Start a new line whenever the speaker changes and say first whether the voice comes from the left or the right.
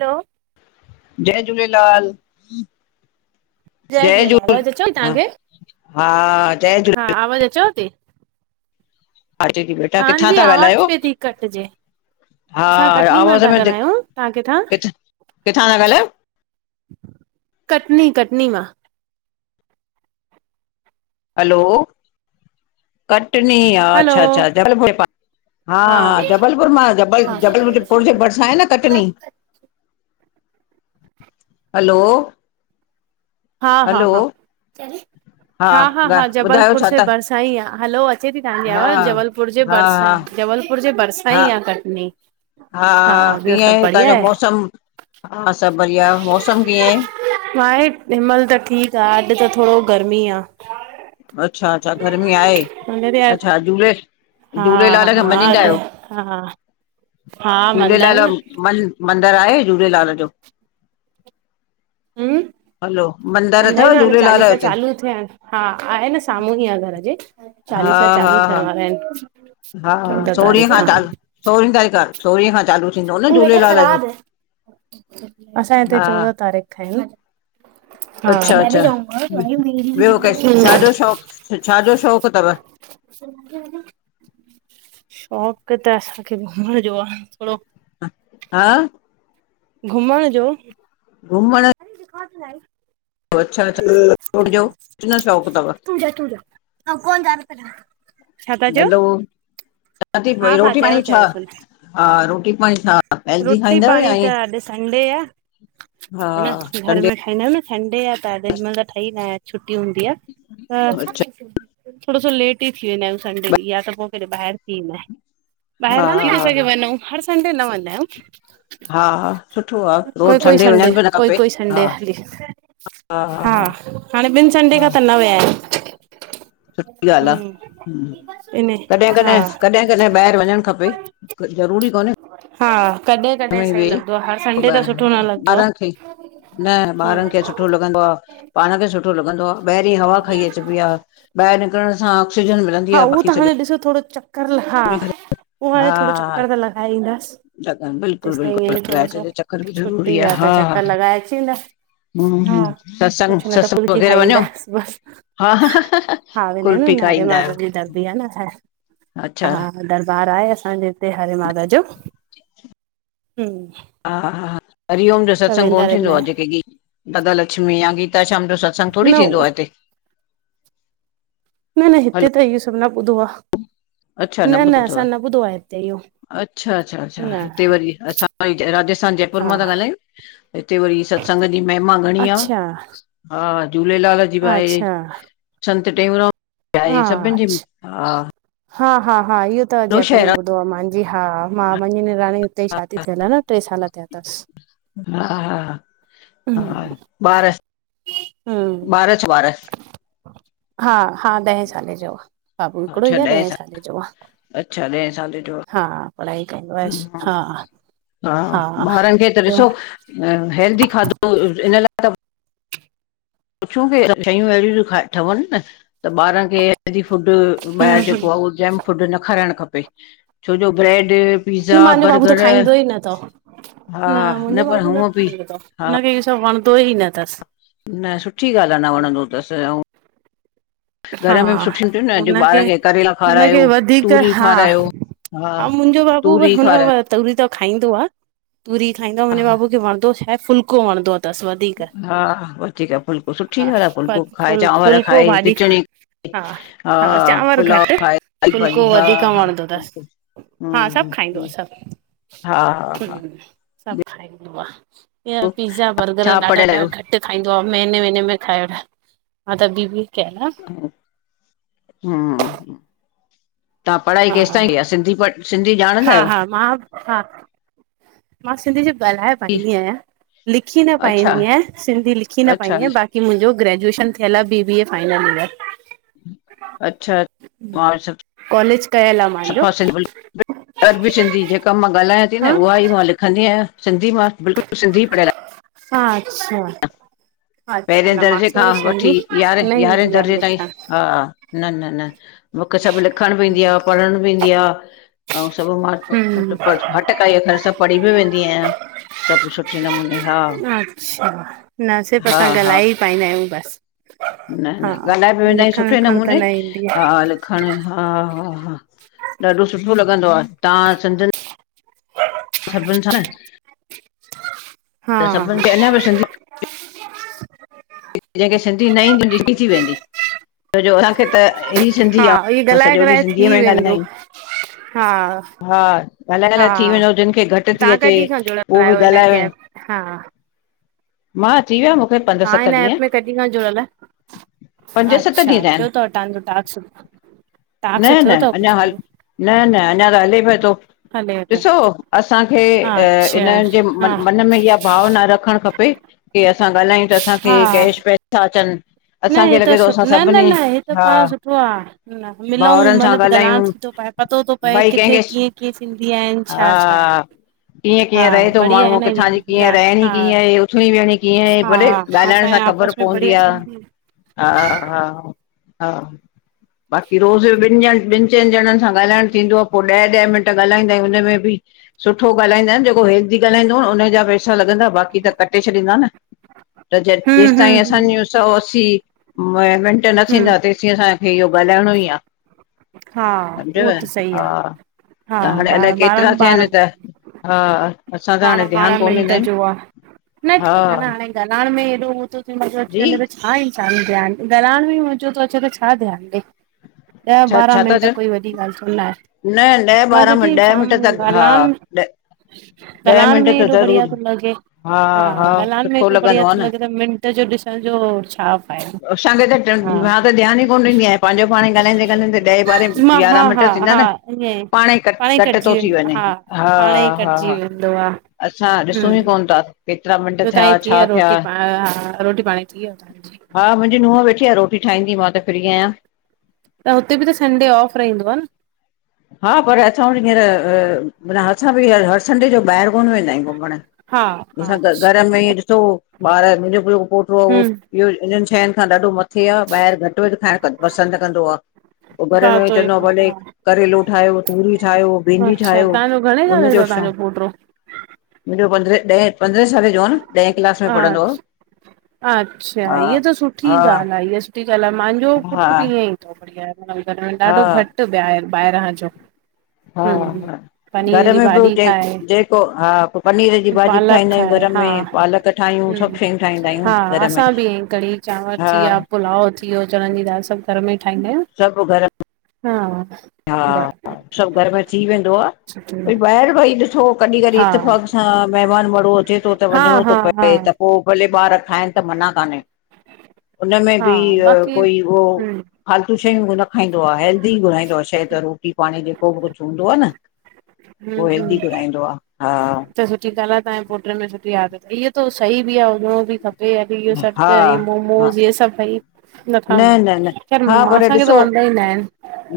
right: हलो
left: जय झूलेलाल जय
right: झूलेलाल
left: झूल
right: आवाज़ अचेव थी
left: हा
right: तव्हांखे
left: हा जय
right: हा
left: झूलेलाल
right: आवाज़ अचोव थीी
left: जी बेटा
right: तव्हां
left: किथां
right: जी
left: था
right: आवाज
left: ॻाल्हायो?
right: पेंअ ती कटजे।
left: हा
right: असां कटनी मां
left: आवाज़
right: था
left: में दि
right: ॻाल्हायूं, तव्हां किथां?
left: किथ किथां था ॻाल्हायो?
right: कटनी-कटनी मां
left: हलो कटनी हा
right: हलो
left: अच्छा-अच्छा जबलपुर जे पा
right: हा
left: हा-हा जबलपुर मां जबल
right: हा
left: जबलपुर पुर जे भरिसां आहे न कटनी? हलो हलो हा ॻा
right: हा-हा-हा-हा-हा-हा
left: ॿुधायो
right: जबलपुर
left: छा
right: से
left: था
right: ॿरसा आहे हलो अचे थी तव्हांजी
left: हा
right: आवाज़
left: हा
right: जबलपुर जे भरिसां,
left: हा हा
right: आहे जबलपुर जे भरिसां
left: हा
right: ई आ। कटनी
left: हा
right: ॿियो
left: कीअं
right: सभु
left: ऐं
right: बढ़िया
left: हूताजों
right: आहे
left: मौसम, हा सभु बढ़िया मौसम कीअं ऐं?
right: माहे हिनमहिल त ठीकु आ अॼु त थोणो गर्मी आ।
left: अच्छा-अच्छा गर्मी आहे
right: हुन ते
left: अच्छा झूले
right: हा
left: झूलेलाल खे
right: हा
left: मञीदाा
right: अॼु
left: आहियो
right: हा हा मंदा
left: झूलेलाल
right: आहियूं न
left: मन मंदर आहे झूलेलाल जो?
right: हूं
left: हलो
right: मंदर
left: अथव
right: में हाणे
left: झूलेलाल जो
right: चालीसा
left: हुते?
right: चालू थिया आहिन। हा आहे न साम्हूं ई आह घर जे
left: हा
right: चालीसा
left: हा
right: चालू
left: हा
right: थियण वारा आहिनि।
left: हा
right: चोॾहं
left: सोरहीं
right: तारीख़
left: खां चालू, सोरहीं तारीख़ आ सोरहीं खां चालू थींदो न झूलेलाल जो
right: असां हिते चोॾहं तारीख़ खां ई न।
left: अच्छा-अच्छा ॿियो के
right: हा
left: छाजों शौंक़ु छा जो शौंक़ु तवं?
right: शौक़ त असांखे घुमण जो आ थोणो
left: ह हा
right: घुमण जो
left: घुमण
right: [unintelligible]
left: अच्छा
right: हा
left: [unintelligible] शौक़ु तवं।
right: छा था चयो
left: हलो
right: हा
left: चवाती
right: हा
left: रोटी
right: चयो
left: पाणी छा
right: चयो सुन
left: हा रोटी पाणी छा हेल्दी
right: रोटी
left: खाईंदा आहियो या
right: पाणी त
left: ईअं?
right: अॼु संडे आ
left: हा
right: हन घर
left: संडे
right: में न सडे आ त अॾ हिन महिल त ठही नाये छुटी हूंदी आ त
left: अच्छा
right: थोणो सो लेट ई थी वेंदा आहियूं संडे ॾींहुं, या त पोइ कॾहिं ॿाहिरि थीदाय,
left: हा
right: ॿाहिरि थी तो
left: हा
right: सघे वञंयू? हर संडे न वदायूं।
left: हा हा सुठो आ रोज़
right: कोई-कोई संडे,
left: वञण बि न खपे
right: कोई-कोई
left: हा
right: संडे हली हा हाणे ॿिनि संडे
left: हा
right: खां त न विया आहियूं।
left: सुठी ॻाल्हि आ
right: हम्म,
left: हं
right: इन हा
left: कॾहिं-कॾहिं कॾहिं-कॾहिं ॿाहिरि वञणु खपे ज़रूरी कोन्हे
right: हा
left: घर
right: कॾहिं-कॾहिं
left: में ई
right: सही लॻंदो
left: वेह
right: आ हर संडे त सुठो न लॻंदो आ।
left: ॿारनि खे न ॿारनि खे सुठो लॻंदो आ, पाण खे सुठो लॻंदो आ, ॿाहिरि हवा खाई अचिबी आ ॿाहिरि निकरण सां ऑक्सीजन मिलदीं
right: हा
left: आ
right: उहो
left: बाक़ी
right: त
left: सॼो
right: हाणे ॾिसो थोणो चक्कर ल हा उह हाणे थोणो चक्कर त लॻाए ईंदास।
left: बिल्कुलु-बिल्कुलु लॻाये अच्जो जो चक्कर ॿि ज़रूरी
right: छुटी
left: आ
right: आहे
left: हा।
right: त चकर लॻाए अची वेंदा हा
left: हूं सत्संग,
right: कुझु न त
left: सत्संग
right: फुल्की
left: वग़ैरह
right: खाई
left: वञो?
right: ईंदासि बसि
left: हा हा कुल पी खाईंदा आहियो।
right: दर्दी आ न छा
left: अच्छा
right: हा। दरबार आहे असांजे हिते हरे मााता जो ह
left: हा-हा हरिओम जो सत्संग कोन्ह
right: रहंदा
left: थींदो आ?
right: आहिनि
left: जेके गीत दादा लक्ष्मी या गीता श्याम जो सत्संगु? संग
right: न
left: थोडी़ थींदो आहे हिते?
right: न न
left: हलो
right: हिते त इहो सभु न ॿुधो आ
left: अच्छा
right: न
left: ॿुधो
right: न
left: अथव
right: असां न ॿुधो आ हिते इहो
left: अच्छा अच्छा अ्छा
right: न
left: हिते वरी असां [unintelligible] राजस्थान जयपुर
right: हा
left: मां था ॻाल्हायूं हिते वरी सत्संग जी महिमा घणी आ
right: अच्छा
left: हा झूलेलाल जी भ आहे
right: अच्छा
left: संत टेऊंराम
right: हा
left: आहे सभिनि जी
right: अच्छा
left: हा
right: हा हा हा इहो त
left: वॾो
right: जयपुर में
left: शहर
right: ॿुधो आहे मुंहिंजी हा मां मुंहिंजी निणानी हुते ई शादी थियल आहे न ट्रे साल थियाथसि
left: हा हा हा हा
right: हम्म
left: बारस
right: हम्म
left: ॿारछ ॿारछ
right: हा हा ॾहें साले जो आ बाबू हिकिड़ो ई आहे ॾहें साले जो आहे
left: अच्छा ॾह साल जो
right: हा पढ़ाई कंदो आहेसि हा
left: आ हा ॿारनि खे त
right: ॿियो
left: ॾिसो अ हैेल्दी खाधो हिन ला पुछूं की शयूं अहिड़ियूं थी खाएं ठवन न त ॿारनि खे हैेल्दी फुड
right: हम्म
left: ॿाहिरि जेको आहे उहो जैम फूड न खाराइणु खपे छोजो ब्रेड
right: न
left: पिज़ा
right: मुंहिंजो बाबू त
left: बर्गर
right: खाईंदो ई न अथव
left: हा न पर हुअ बि हा
right: हुनखें इहो सॿ वणंदो ई न थस
left: न सुठी ॻाल्ह आ न वणंदो तस ऐं
right: [inaudible] हा
left: घर में बि सुठियूं थियूं न अॼु ॿार
right: हुनखे
left: खे करेला
right: हुनखे
left: खारायो
right: वधीक
left: तूरी
right: हा
left: खारायो हा
right: ऐं मुंहिंजो बाबू बि
left: तूरी
right: हुन
left: खारायो
right: वध तूरी त खाईंदो आ तूरी खाईंदो आहे मुंहिंजे बाबू खे वणंदो छाहे फुलको वणंदो तस वध धीक
left: हा वधीक फुल्को सुठी
right: हा
left: ॻाल्हि आहे
right: पर
left: फुल्को खाए
right: फुल
left: चांवर
right: फुलको
left: खाए
right: भाॼी खा
left: खिचड़ी
right: हा हा चांवर
left: पुलाव
right: घट
left: खाए साई भाॼी
right: फुलको
left: हा
right: वधीक
left: हा
right: वणंदो तस
left: बिल्कुलु हम्म
right: हा सॿ खाईंदो आहे
left: हम्म
right: सॿ
left: हा हा हा
right: हं सॿ खाईंदो आ हीयर पिज़ा बर्गर
left: छा
right: ॾाढा
left: पढ़ियल
right: ॾ
left: आहियो
right: घट ्ट खाईंदो आ महीने महीने में खाइवठे न त बीबीय खे
left: हमम तव्हां पढ़ाई
right: हा
left: केसिताईं क आहे सिंधी प सिंधी
right: हा
left: ॼाणंदा आहियो?
right: हा मां हा मां सिंधी जी ॻाल्हायां
left: जी
right: पाईंदी आहियां लिखी न
left: अच्छा
right: पाईंदी आहियां सिंधी लिखी न पाईंदी
left: अच्छा
right: आहियां बाक़ी कि मुंहिंजो ग्रेजुएशन थियल आहे B B A final year
left: अच्छा मां स
right: कॉलज कयल आ हलो
left: सफ़ा कअम ॻाल्हायां थी न उहा ई मां लिखंदी आहियां सिंधी मां बिल्कुलु सिंधी पढ़ियल आहियां
right: हा अच्छा अच्छा
left: पहिरें
right: न
left: दर्जे
right: मूंखे
left: खां
right: वरी
left: वठी
right: सिंधी न
left: यारह यारहें
right: ईंदी आहे
left: दर्जे ताईं
right: लिखण
left: हा न न न मूंखे सॿ लिखण बि ईंदी आ पढ़ण बि ईंदी आ। ऐं सभु मां
right: हम्म
left: मतिलब हटकाई अ़ [unintelligible] र सभु पढ़ी बि वेंदी आहियां सॿ सुठे नमूने हा
right: अच्छा न सिर्फ़
left: हा
right: असां
left: हा
right: ॻाल्हाए ई पाईंदा आहियूं बस
left: न न ॻाल्हाए बि वेंदा आहियूं सुठे
right: विखण त
left: नमूने
right: न ईंदी आहे
left: हाल खण हा हा हा ॾाढो सुठो लॻंदो आ तव्हां सिंधिन
right: ह [inaudible]
left: सॿ बि न सां??
right: हा
left: त
right: हा
left: सभिनि खे अञा बि सिंधी
right: ह
left: जंहिंखे सिंधी न ईंदी ॾिसीजी वेंदी छोजो हुनन खे त अहिड़ी सिंधी
right: हा
left: आ
right: इहो
left: असां
right: ॻाल्हाए
left: सॼो ॾींहुं
right: ॻाल्हाए
left: सिंधीअ
right: थी
left: में
right: वेंदो
left: ॻाल्हंदाययूं
right: हा
left: हा ॻाल्हाइ लाइ थी
right: हा
left: वेंदो जिनखे घटि थी
right: तव्हां
left: अचे
right: कॾहिं खां जुड़ियल
left: उहो बि
right: आहियो हिन
left: ॻाल्हाइ व
right: कैब हा
left: मां अची विया मूंखे पंज्र
right: तव्हां
left: सत
right: हिन एप
left: ॾींहं
right: में कडींका जुड़ल
left: पंज सत ॾींहं
right: अच्छा
left: थिया
right: थियो
left: आहिनि
right: अथव तव्हांजो टास्क्स
left: न
right: टास्क्स थियो
left: न
right: अथव कुझु
left: अञा हल
right: पूरो
left: न न अञा त हले पियो तो
right: हले थो
left: ॾिसो असांखे अ
right: अच्छा
left: इननि जे
right: हा
left: मन में इहा भाव न रखणु खपे की असां ॻाल्हायूं त असांखे
right: हा
left: कैश वैश त अचनि
right: न हे
left: असांखे
right: त
left: लॻे थो असां
right: न न
left: सभिनी
right: न हे त
left: हा
right: पाण सुठो आ न मिलयूं
left: भाउरनि सां
right: मतलबु ॻाल्हाइण
left: ॻाल्हायूं
right: थी थो पए पतो थो पए
left: भई
right: किथे
left: कंहिंखे
right: कीअं कीअं सिंधी आहिनि छा छा आहे
left: हा कीअं
right: हा
left: कीअं रहे थो
right: बढ़िया आहे
left: माण्हू
right: न
left: किथां जी
right: इहे
left: कीअं
right: जान
left: रहणी
right: हा
left: कीअं आहे उथणी वेहणी कीअं आहे
right: हा
left: भले ॻाल्हाइण
right: असांजे
left: सां ख़बर
right: आपस में
left: पवंदी
right: बढ़िया
left: आहे
right: सिंधी
left: हा हा हा बाक़ी रोज़ ॿिनि ॼणनि ॿिनि चइनि ॼणनि सां ॻाल्हाइणु थींदो आहे पोइ ॾह ॾह मिंट ॻाल्हाईायूं हुनम में बि सुठो ॻाल्हाईंदा आहिनि जेको हेल्दी ॻाल्हाईंदो न हुनजा पैसा लॻंदा बाक़ी त कटे छॾींदा न त
right: हम्म
left: जेसि
right: हम्म
left: ताईं
right: हम्म
left: असांज सौ असी मटे न
right: हम्म
left: थींदा तेस जिंअ असांखे इहो ॻाल्हाइणो ई आहे
right: हा
left: सम्झव
right: उहो त सही
left: हा
right: आहे हा
left: त हाणे अलाए
right: ॿारहं
left: केतिरा
right: ॿारहं
left: थिया आहिनि त हा असां त
right: बारां
left: हाणे ध्यानु
right: बारह
left: कोन
right: मिंट
left: ॾींदा आहियूं
right: जोआ न
left: हा
right: ठिक न हाणे दलाण में एॾो हू तो थे अची
left: जी
right: वञे हा इंसानु ध्यानु ॻालाइण में मजो थो अचे त छा ध्यानु ॾे। ॾह
left: छा
right: ॿारहं
left: छा था
right: मिंट
left: चओ
right: कोई वॾी ॻाल्हि छो न आहे,
left: न ॾह
right: पऱ
left: ॿारहं
right: दीदी
left: मिंट ॾह मिंट
right: शामु
left: त हा
right: ॻाल्हाइणन।
left: ॾह ॾह
right: गलायड़
left: मिंट
right: में
left: त
right: एडो बड़ीया
left: ज़रूरु
right: तो लॻे। हा, गालायण में
left: सुठो
right: हेत्रो बढ़िया
left: लॻंदो आहे
right: थो
left: न
right: लॻे त मिंट जो ॾिसण जो छा फायदो।
left: असांखे दंद मां ध्यानु ई कोन ॾी आहियां पंहिंजोपाण ॻाल्हाईंदे ॻ्हंदे ॾहे ॿारहें
right: मां हा
left: यारह मिंट
right: हा
left: थींदा
right: हा
left: एन
right: ईअं
left: पाण ई, कट
right: पाणे
left: कट्
right: कटिजी
left: थो थी वञे हा हा हा।
right: हंदो आ
left: असाँ ॾिसूं ई कोन था। केतिरा मिंट
right: ब्यो
left: थिया
right: तांजी थी
left: छा
right: व्यव,
left: थिया
right: रोटी प प् हा रोटी पाणी थिव्युओ।
left: हा, मुंहिंजी नुंहुं वेठी आ रोटी ठाहींदी, मां त फ्री आहियां।
right: त हुते बि त संडे ऑफ रहंदो आ न?
left: हा पर असां वटि हींअर माना असां बि हर संडे जो ॿाहिरि कोन वेंदा आहियूं घुमण।
right: हा हा
left: असां घर
right: अच्छा
left: में ॾिसो ॿार मुंहिंजो जेको पोटो आ उहो
right: हम्म
left: इहो इननि शयुनि खां ॾाढो मथे आ ॿाहिरि घटि वधि खाइणु पसंदि कंदो आ। पो घरे
right: हा
left: मे इ
right: तो ई
left: चवंदो भले
right: हा
left: करेलो ठाहियो, तूरी ठाहियो, भींडी
right: अच्छा
left: ठाहियो
right: तव्हांजो घणे साले जो
left: हुनजो
right: आ तव्हांजो
left: शौक़
right: पोटो?
left: मुंहिंजो पंद्रहें ॾहें पंद्रहें साल जो न ॾहें क्लास में पढ़ंदो हो।
right: अच्छा अच्छा हीअ त सुठी
left: हा
right: ॻाल्हि आ इहा सुठी ॻाल्हि आ मुंहिंजो पुटृ बि ईअं ई बढ़िया घर में ॾाढो
left: हा
right: घटि ॿाहिरि ॿाहिरां जो
left: हा
right: हम्म
left: हा
right: पनीर
left: घर
right: जी
left: में बि
right: भाॼी
left: हुजेस
right: खाए
left: जेको हा पो पनीर जी भाॼी
right: पालक
left: ठाहींदा आहियूं
right: खाए
left: घर
right: हा
left: में पालक ठाहियूं
right: हम्म
left: सभु शयूं ठाहींदा आहियूं घर में
right: असां बि इयइ कढ़ी चांवर थी
left: हा
right: चिया पुलाव थी वियो चणनि जी दाल सभ घर में ठाहंदा आहियूं।
left: सब घर
right: हा। बर
left: हा सभ घर में थी वेंदो आ
right: सुठी
left: भई ॿाहिर भई ॾिसो। कॾहिं कॾहिं
right: हा
left: इतिफ़ाक़ सां मेहमान माड़ु अचे थो त
right: हा
left: वञिणो
right: हा
left: तो
right: हा
left: पए त। पो भले ॿार खाइन त मना कान्हे। उनमें
right: हा
left: बि
right: बाक़ी
left: कोई उहो।
right: हम्म
left: फालतू शयूं न ऊ खाईंदो आ। हैेल्दी गुराईंदो आ, शइ त रोटी पाणी जेको बि कुछ हूंदो आ न।
right: हम्म
left: उह हेल्दी
right: हम्म
left: घुराईंदो आ हा।
right: त सुठी ॻाल्ह आ तांजे पुट्र में सुठी आदत इहो सही आ हुजणो बि खपे। इहो त यो
left: हा
right: सभ्
left: हा हा
right: मोमोस इहे सभ भई। न खाव
left: न न
right: ख़ैर
left: हा पर
right: माँसांखे त
left: ॾिसो
right: वनंनदाईन आहिन।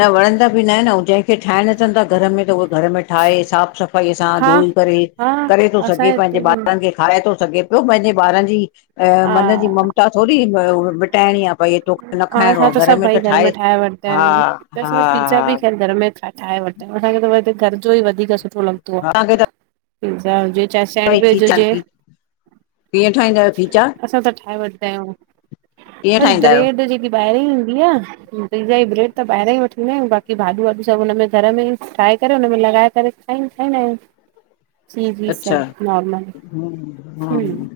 left: न वणंदा बि न आहिन अऊ जंहिंखे ठाहिण अचन था घर में त उह घर में ठाहे साफ़ सफ़ाई। सफ़ाई सां
right: हा
left: धोई करे
right: हा
left: करे थो
right: असांजे
left: सघे पंहिंजे
right: हिते
left: ॿारन खे। ठाहे थो सघे प्यो पंहिंजे ॿारन जी अ
right: हा
left: मन जी ममता थोरी मिटाइणी आ। भई ही तोखे न
right: हा
left: खाइणो
right: असां
left: आ घर
right: सभु
left: में त
right: भई
left: ठाहे
right: वठंदा
left: हा
right: आहियूं त
left: हा
right: असां त पिज़्ज़ा बि
left: हा।
right: ख़ैर घर में ठाहे वठ असांखे त घर जो ई वधीक सुठो लॻंदो आ
left: हा तव्हांखे त
right: पिज़ा हुजे। चाहे
left: भई
right: सेंडविच
left: खीचा
right: हुजे।
left: कीअं ठाहींदायो पीजा?
right: असां त ठाहे वठंदा आहियूं
left: कीअं
right: बस
left: ठाहींदा आहियो
right: ब्रेड जेकी ॿाहिरई हूंदियां। पिज़्ज़ा ई ब्रेड त ॿाहिरां ई वठींदायूं, बाक़ी भाॼूं वाॼियूं सभ हुन में घर में ई ठाहे करे हुनमें लॻाए करे। ठईंदायू चीज़ पीज़ा
left: अच्छा
right: नॉर्मल हं।
left: हम्म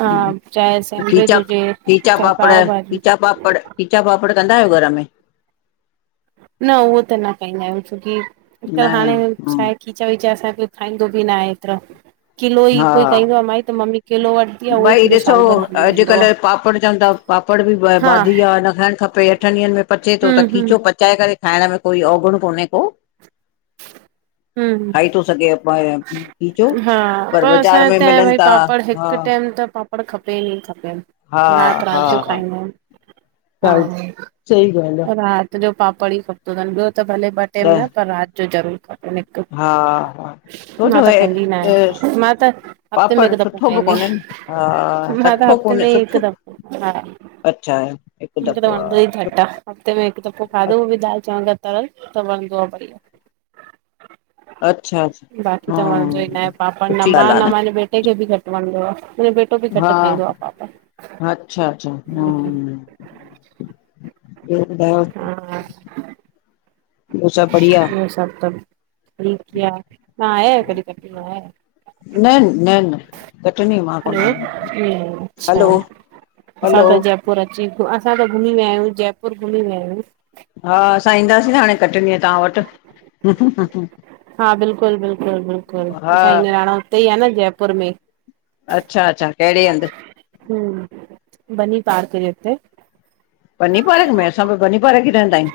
right: हा चाहे सैंडविच
left: खीचा
right: हुजे
left: खीचा
right: चाहे
left: पापड़
right: पाव भाजी।
left: खीचा पापड़। खीचा पापड़ कंदा आहियो घर में?
right: न उहो त न कंदा आहियूं, छोकी
left: न
right: अॼुकल हाणे छा
left: हम्म
right: आहे की। खीचा वीचा असांखे खाईंदो बि ना आहे एतरा किलो ई कोई
left: हा
right: कंदो आहे, माई त मम्मी किलो वट्।
left: भई ॾिसो अॼुकल्ह पापड़ चवन था। पापड़ बि
right: हा
left: बाधी आ न खायणु खपे अठन ॾींहं में। पचे थो त
right: हम्म हम्म
left: खीचो पचाए करे खाइण में कोई अवगुण कोन्हे को।
right: [inaudible] हं
left: खाई थो सघे खीचो
right: हा पर
left: बाज़ारि
right: असां
left: में
right: हिते
left: मिलनि
right: भई
left: था
right: पापड़।
left: हा
right: हिकु टाइम त पापड़ खपे ई ई खपे
left: हा
right: रात
left: हा
right: रात जो
left: हा
right: खाईंदा आहियूं। हा
left: साईं सही ॻाल्हि आहे।
right: राति जो पापड़ ई खपो अथन ॿियो त भले ॿ टाइम न
left: त
right: पर रात जो। जो ज़रूर खपनि हिक।
left: हा हा
right: मां
left: छोजो
right: त खाईंदी ई न
left: हे
right: आहे मां त हफ़्ते में
left: पापड़
right: हिक दफ़ो
left: सुठो बि
right: खाईंदी
left: कोन्हे न, हा
right: आ। माँ त
left: सठो
right: हफ़्ते में
left: कोन्हे
right: ई
left: सुठो
right: हिकदम हा।
left: अच्छा हिक दफ़ो आ।
right: यही थद्दा हफ़्ते में हिकु दफ़ो खाधो उहो बि दालि चांवर तरयल त वणंदो आ भई।
left: अच्छा
right: बाक़ी
left: हा
right: त वणंदो ई न आहे पापा न
left: सुठी
right: मां
left: ॻाल्हि आहे
right: न माँ बेटे खे बि घट वणंदो आ। अटो बि घट
left: हा
right: खाईंदो आ पाप।
left: ब्यो कंया।
right: हा उहो सभ त ठीक थी नाहे कॾहिं कॾहिं।
left: न न न कटनी मां कोन
right: हलो
left: आई
right: ये अच्छा
left: हलो।
right: असां
left: हलो।
right: त जयपुर अची असां त घुमी वया आहियूं जयपुर घुमी वया आहियूं।
left: हा असां ईंदासीं न हाणे कटनी आ तां वट्।
right: हा बिल्कुल बिल्कुलु बिल्कुल
left: हा
right: असांई निरांनो। इतेई आ, न जयपुर में।
left: अच्छा अच्छा, कहिड़े हंध?
right: हूं, बनीं पार्क जे उते।
left: बनींपारक में, असां बि बनींपारक ई रहंदायूं।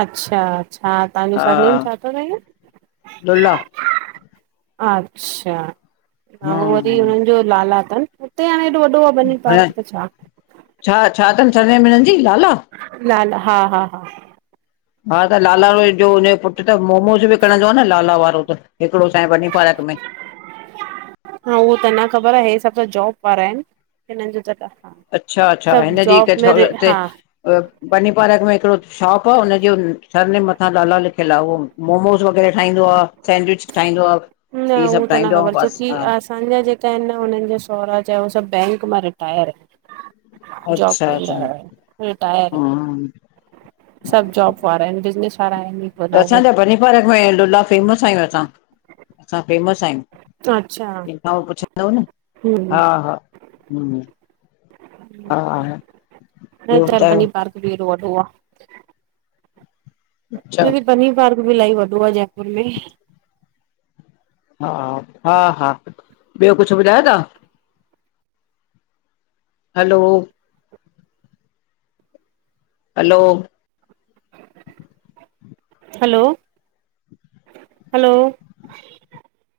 right: अच्छा अछा, तहांजो सरनेम
left: हा
right: छाथो रहेव?
left: लुला
right: अच्छा, अऊं वरी
left: हम्म
right: हुनन जो लाला तन। उते हाणे एॾो वॾो आ बनी
left: हाणे
right: पार्क त छा।
left: छा, छा थन सरनेम हिनन जी लाला?
right: लाला, हा हा हा
left: हा त, लाला उहोई जो उनजो पुट पुट्र त मोमोज़ विकणदो आ न, लाला वारो त हिकड़ो असांजे बनींपारक में।
right: न, उहो त न ख़बर आ, हे सब त जॉब वारा एन, हिनन जो त ॾा
left: अच्छा अच्छा, हिनजी हिक छोर ते
right: हा
left: बनीपारक में हिकड़ो शॉप आ, उनजे सरनेम मथां लाला लिखियल आ, ओ मोमोस़ वग़ैरा ठाईंदो आ, सैंडविच ठाईंदो आ।
right: न,
left: इहे सभु
right: हू त न
left: ठाहींदो आ
right: ख़बर,
left: बस
right: छोकी
left: हा
right: आस् असांजा जेका एन न, हुनन जा सहुरा जा, हू सभ बैंक मां रिटायर एन। जॉब
left: अच्छा
right: कंदा
left: अच्छा
right: हुया, रिटायर एन।
left: हम्म
right: सभु् जॉब वारा एन, बिज़नस वारा आहिन ई कोन
left: त
right: उहे
left: असांजा, बनीपारक में लुल्ला फेमस आयूं असां, असां फेमस आयूं।
right: अच्छा
left: केंखां बि पुछंदव न, हा
right: हम्म
left: हा, हूं हा हा, ॿयो ॿुधायो?
right: दिल्ली एॾो वॾो आ।
left: अच्छा
right: शाही पनीर पार्क बि इलाही वॾो आ जयपुर में।
left: हा, हा हा, ॿयो कुछ ॿुधायो ता? हलो! हलो!
right: हलो, हलो!